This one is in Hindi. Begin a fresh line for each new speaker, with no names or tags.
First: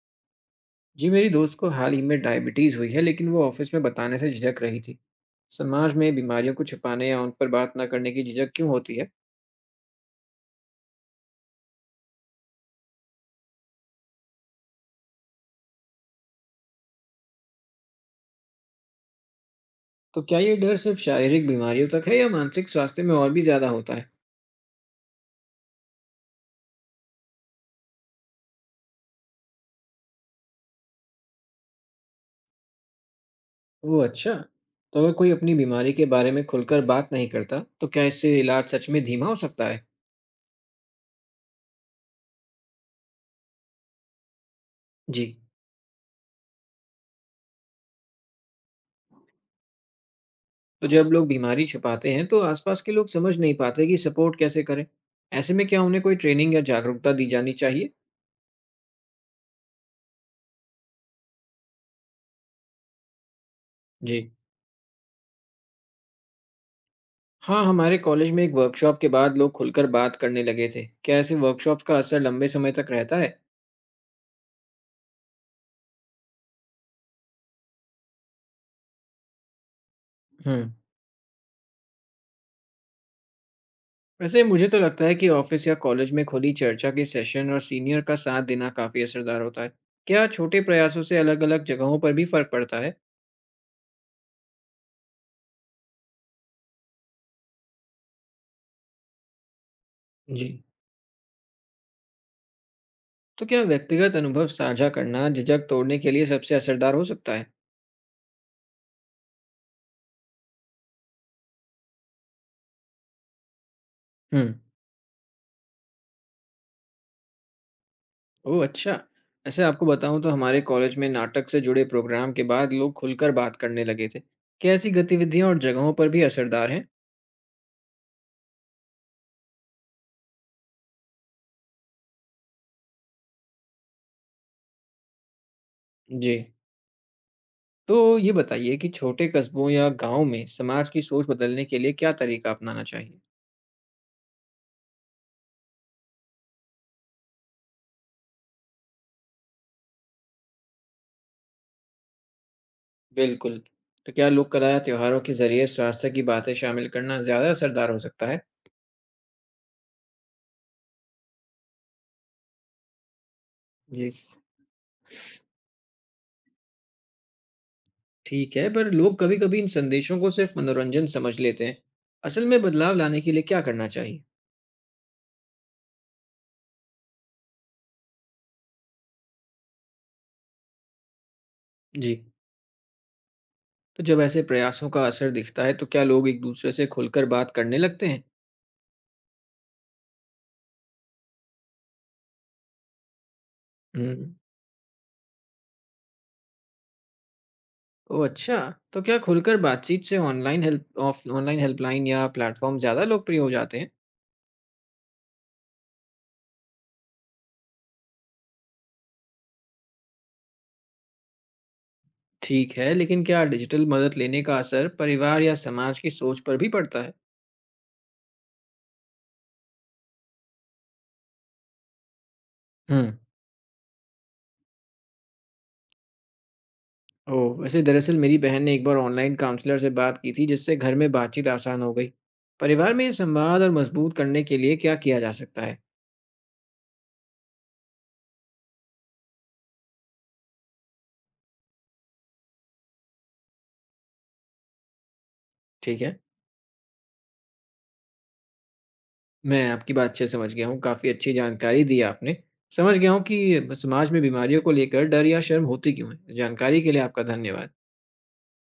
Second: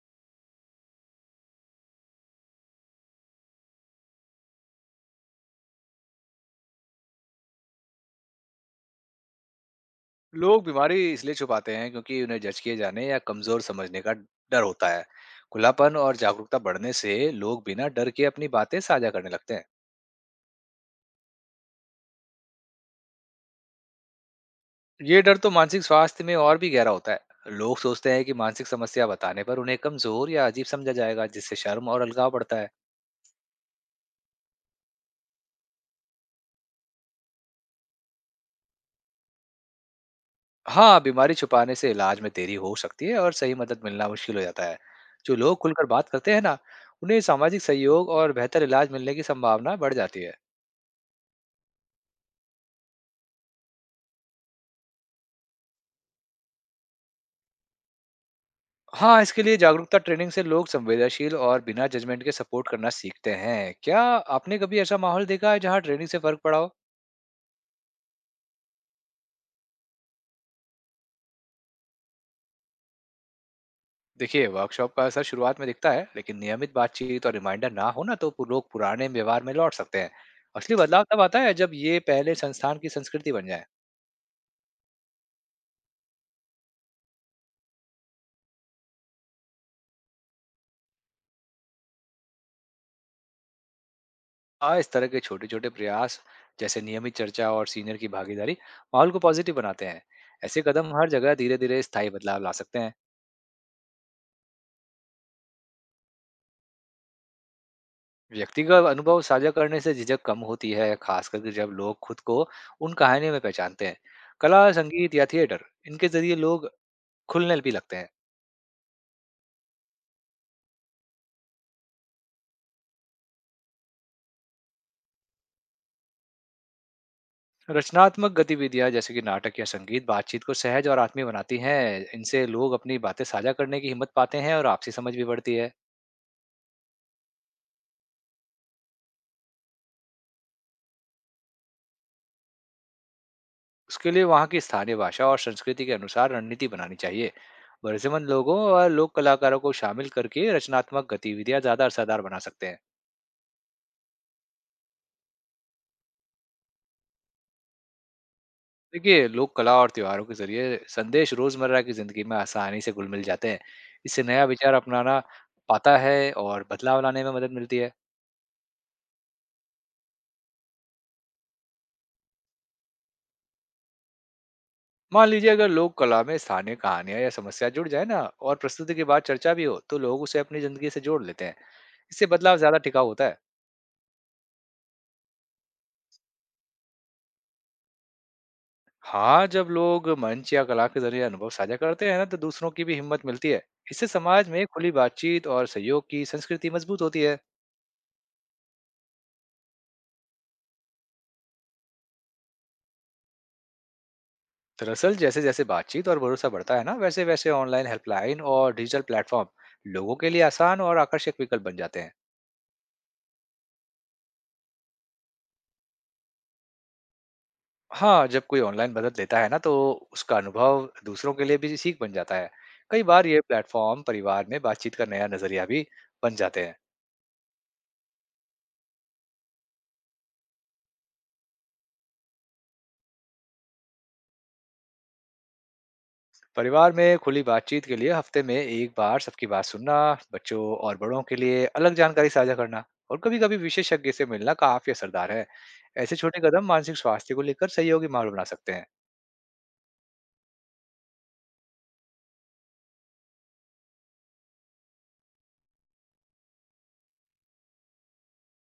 जी, मेरी दोस्त को हाल ही में डायबिटीज़ हुई है, लेकिन वो ऑफिस में बताने से झिझक रही थी। समाज में बीमारियों को छिपाने या उन पर बात ना करने की झिझक क्यों होती है?
लोग बीमारी इसलिए छुपाते हैं क्योंकि उन्हें जज किए जाने या कमजोर समझने का डर होता है। खुलापन और जागरूकता बढ़ने से लोग बिना डर के अपनी बातें साझा करने लगते हैं।
तो क्या ये डर सिर्फ शारीरिक बीमारियों तक है या मानसिक स्वास्थ्य में और भी ज़्यादा होता है?
ये डर तो मानसिक स्वास्थ्य में और भी गहरा होता है। लोग सोचते हैं कि मानसिक समस्या बताने पर उन्हें कमजोर या अजीब समझा जाएगा, जिससे शर्म और अलगाव बढ़ता है।
ओह अच्छा। तो अगर कोई अपनी बीमारी के बारे में खुलकर बात नहीं करता, तो क्या इससे इलाज सच में धीमा हो सकता है?
हाँ, बीमारी छुपाने से इलाज में देरी हो सकती है और सही मदद मिलना मुश्किल हो जाता है।
जी।
जो लोग खुलकर बात करते हैं ना, उन्हें सामाजिक सहयोग और बेहतर इलाज मिलने की संभावना बढ़ जाती है।
तो जब लोग बीमारी छिपाते हैं तो आसपास के लोग समझ नहीं पाते कि सपोर्ट कैसे करें। ऐसे में क्या उन्हें कोई ट्रेनिंग या जागरूकता दी जानी चाहिए?
हाँ, इसके लिए जागरूकता ट्रेनिंग से लोग संवेदनशील और बिना जजमेंट के सपोर्ट करना सीखते हैं। क्या
जी।
आपने कभी ऐसा माहौल देखा है जहाँ ट्रेनिंग से फर्क पड़ा हो?
हाँ, हमारे कॉलेज में एक वर्कशॉप के बाद लोग खुलकर बात करने लगे थे। क्या ऐसे वर्कशॉप्स का असर लंबे समय तक रहता है?
देखिए, वर्कशॉप का असर शुरुआत में दिखता है, लेकिन नियमित बातचीत और रिमाइंडर ना हो ना तो लोग पुराने व्यवहार में लौट सकते हैं।
हम्म।
असली बदलाव तब आता है जब ये पहले संस्थान की संस्कृति बन जाए।
वैसे मुझे तो लगता है कि ऑफिस या कॉलेज में खुली चर्चा के सेशन और सीनियर का साथ देना काफी असरदार होता है। क्या छोटे प्रयासों से अलग-अलग जगहों पर भी फर्क पड़ता है?
हाँ, इस तरह के छोटे-छोटे प्रयास, जैसे नियमित चर्चा और सीनियर की भागीदारी, माहौल को पॉजिटिव बनाते हैं।
जी।
ऐसे कदम हर जगह धीरे-धीरे स्थायी बदलाव ला सकते हैं।
तो क्या व्यक्तिगत अनुभव साझा करना झिझक तोड़ने के लिए सबसे असरदार हो सकता है?
व्यक्तिगत अनुभव साझा करने से झिझक कम होती है, खास करके जब लोग खुद को उन कहानियों में पहचानते हैं।
हम्म।
कला, संगीत या थिएटर, इनके जरिए लोग खुलने भी लगते हैं।
ओह अच्छा। ऐसे आपको बताऊं तो हमारे कॉलेज में नाटक से जुड़े प्रोग्राम के बाद लोग खुलकर बात करने लगे थे। क्या ऐसी गतिविधियां और जगहों पर भी असरदार हैं?
रचनात्मक गतिविधियां जैसे कि नाटक या संगीत बातचीत को सहज और आत्मीय बनाती हैं। इनसे लोग अपनी बातें साझा करने की हिम्मत पाते हैं और आपसी समझ भी बढ़ती है।
जी। तो ये बताइए कि छोटे कस्बों या गाँव में समाज की सोच बदलने के लिए क्या तरीका अपनाना चाहिए?
उसके लिए वहाँ की स्थानीय भाषा और संस्कृति के अनुसार रणनीति बनानी चाहिए। भरोसेमंद लोगों और लोक कलाकारों को शामिल करके रचनात्मक गतिविधियां ज्यादा असरदार बना सकते हैं।
बिल्कुल। तो क्या लोक कला या त्योहारों के जरिए स्वास्थ्य की बातें शामिल करना ज़्यादा असरदार हो सकता है?
देखिए, लोक कला और त्योहारों के जरिए संदेश रोजमर्रा की जिंदगी में आसानी से घुल मिल जाते हैं।
जी।
इससे नया विचार अपनाना पाता है और बदलाव लाने में मदद मिलती है।
ठीक है, पर लोग कभी-कभी इन संदेशों को सिर्फ मनोरंजन समझ लेते हैं। असल में बदलाव लाने के लिए क्या करना चाहिए?
मान लीजिए, अगर लोक कला में स्थानीय कहानियां या समस्या जुड़ जाए ना और प्रस्तुति के बाद चर्चा भी हो, तो लोग उसे अपनी जिंदगी से जोड़ लेते हैं।
जी।
इससे बदलाव ज्यादा टिकाऊ होता है।
तो जब ऐसे प्रयासों का असर दिखता है, तो क्या लोग एक दूसरे से खुलकर बात करने लगते हैं?
हाँ, जब लोग मंच या कला के जरिए अनुभव साझा करते हैं ना, तो दूसरों की भी हिम्मत मिलती है। इससे
हम्म।
समाज में खुली बातचीत और सहयोग की संस्कृति मजबूत होती है।
ओह अच्छा! तो क्या खुलकर बातचीत से online help of online helpline या प्लेटफ़ॉर्म ज़्यादा लोकप्रिय हो जाते हैं?
दरअसल, जैसे जैसे बातचीत और भरोसा बढ़ता है ना, वैसे वैसे ऑनलाइन हेल्पलाइन और डिजिटल प्लेटफॉर्म लोगों के लिए आसान और आकर्षक विकल्प बन जाते हैं।
ठीक है, लेकिन क्या डिजिटल मदद लेने का असर परिवार या समाज की सोच पर भी पड़ता है?
हाँ, जब कोई ऑनलाइन मदद लेता है ना, तो उसका अनुभव दूसरों के लिए भी सीख बन जाता है। कई
हम्म।
बार ये प्लेटफॉर्म परिवार में बातचीत का नया नजरिया भी बन जाते हैं।
ओह! वैसे दरअसल मेरी बहन ने एक बार ऑनलाइन काउंसलर से बात की थी, जिससे घर में बातचीत आसान हो गई। परिवार में ये संवाद और मजबूत करने के लिए क्या किया जा सकता है?
परिवार में खुली बातचीत के लिए हफ्ते में एक बार सबकी बात सुनना, बच्चों और बड़ों के लिए अलग जानकारी साझा करना, और कभी कभी विशेषज्ञ से मिलना काफी असरदार है।
ठीक
ऐसे
है,
छोटे कदम मानसिक स्वास्थ्य को लेकर सहयोगी माहौल बना सकते हैं।
मैं आपकी बात अच्छे से समझ गया हूँ। काफ़ी अच्छी जानकारी दी आपने। समझ गया हूँ कि समाज में बीमारियों को लेकर डर या शर्म होती क्यों है। जानकारी के लिए आपका धन्यवाद।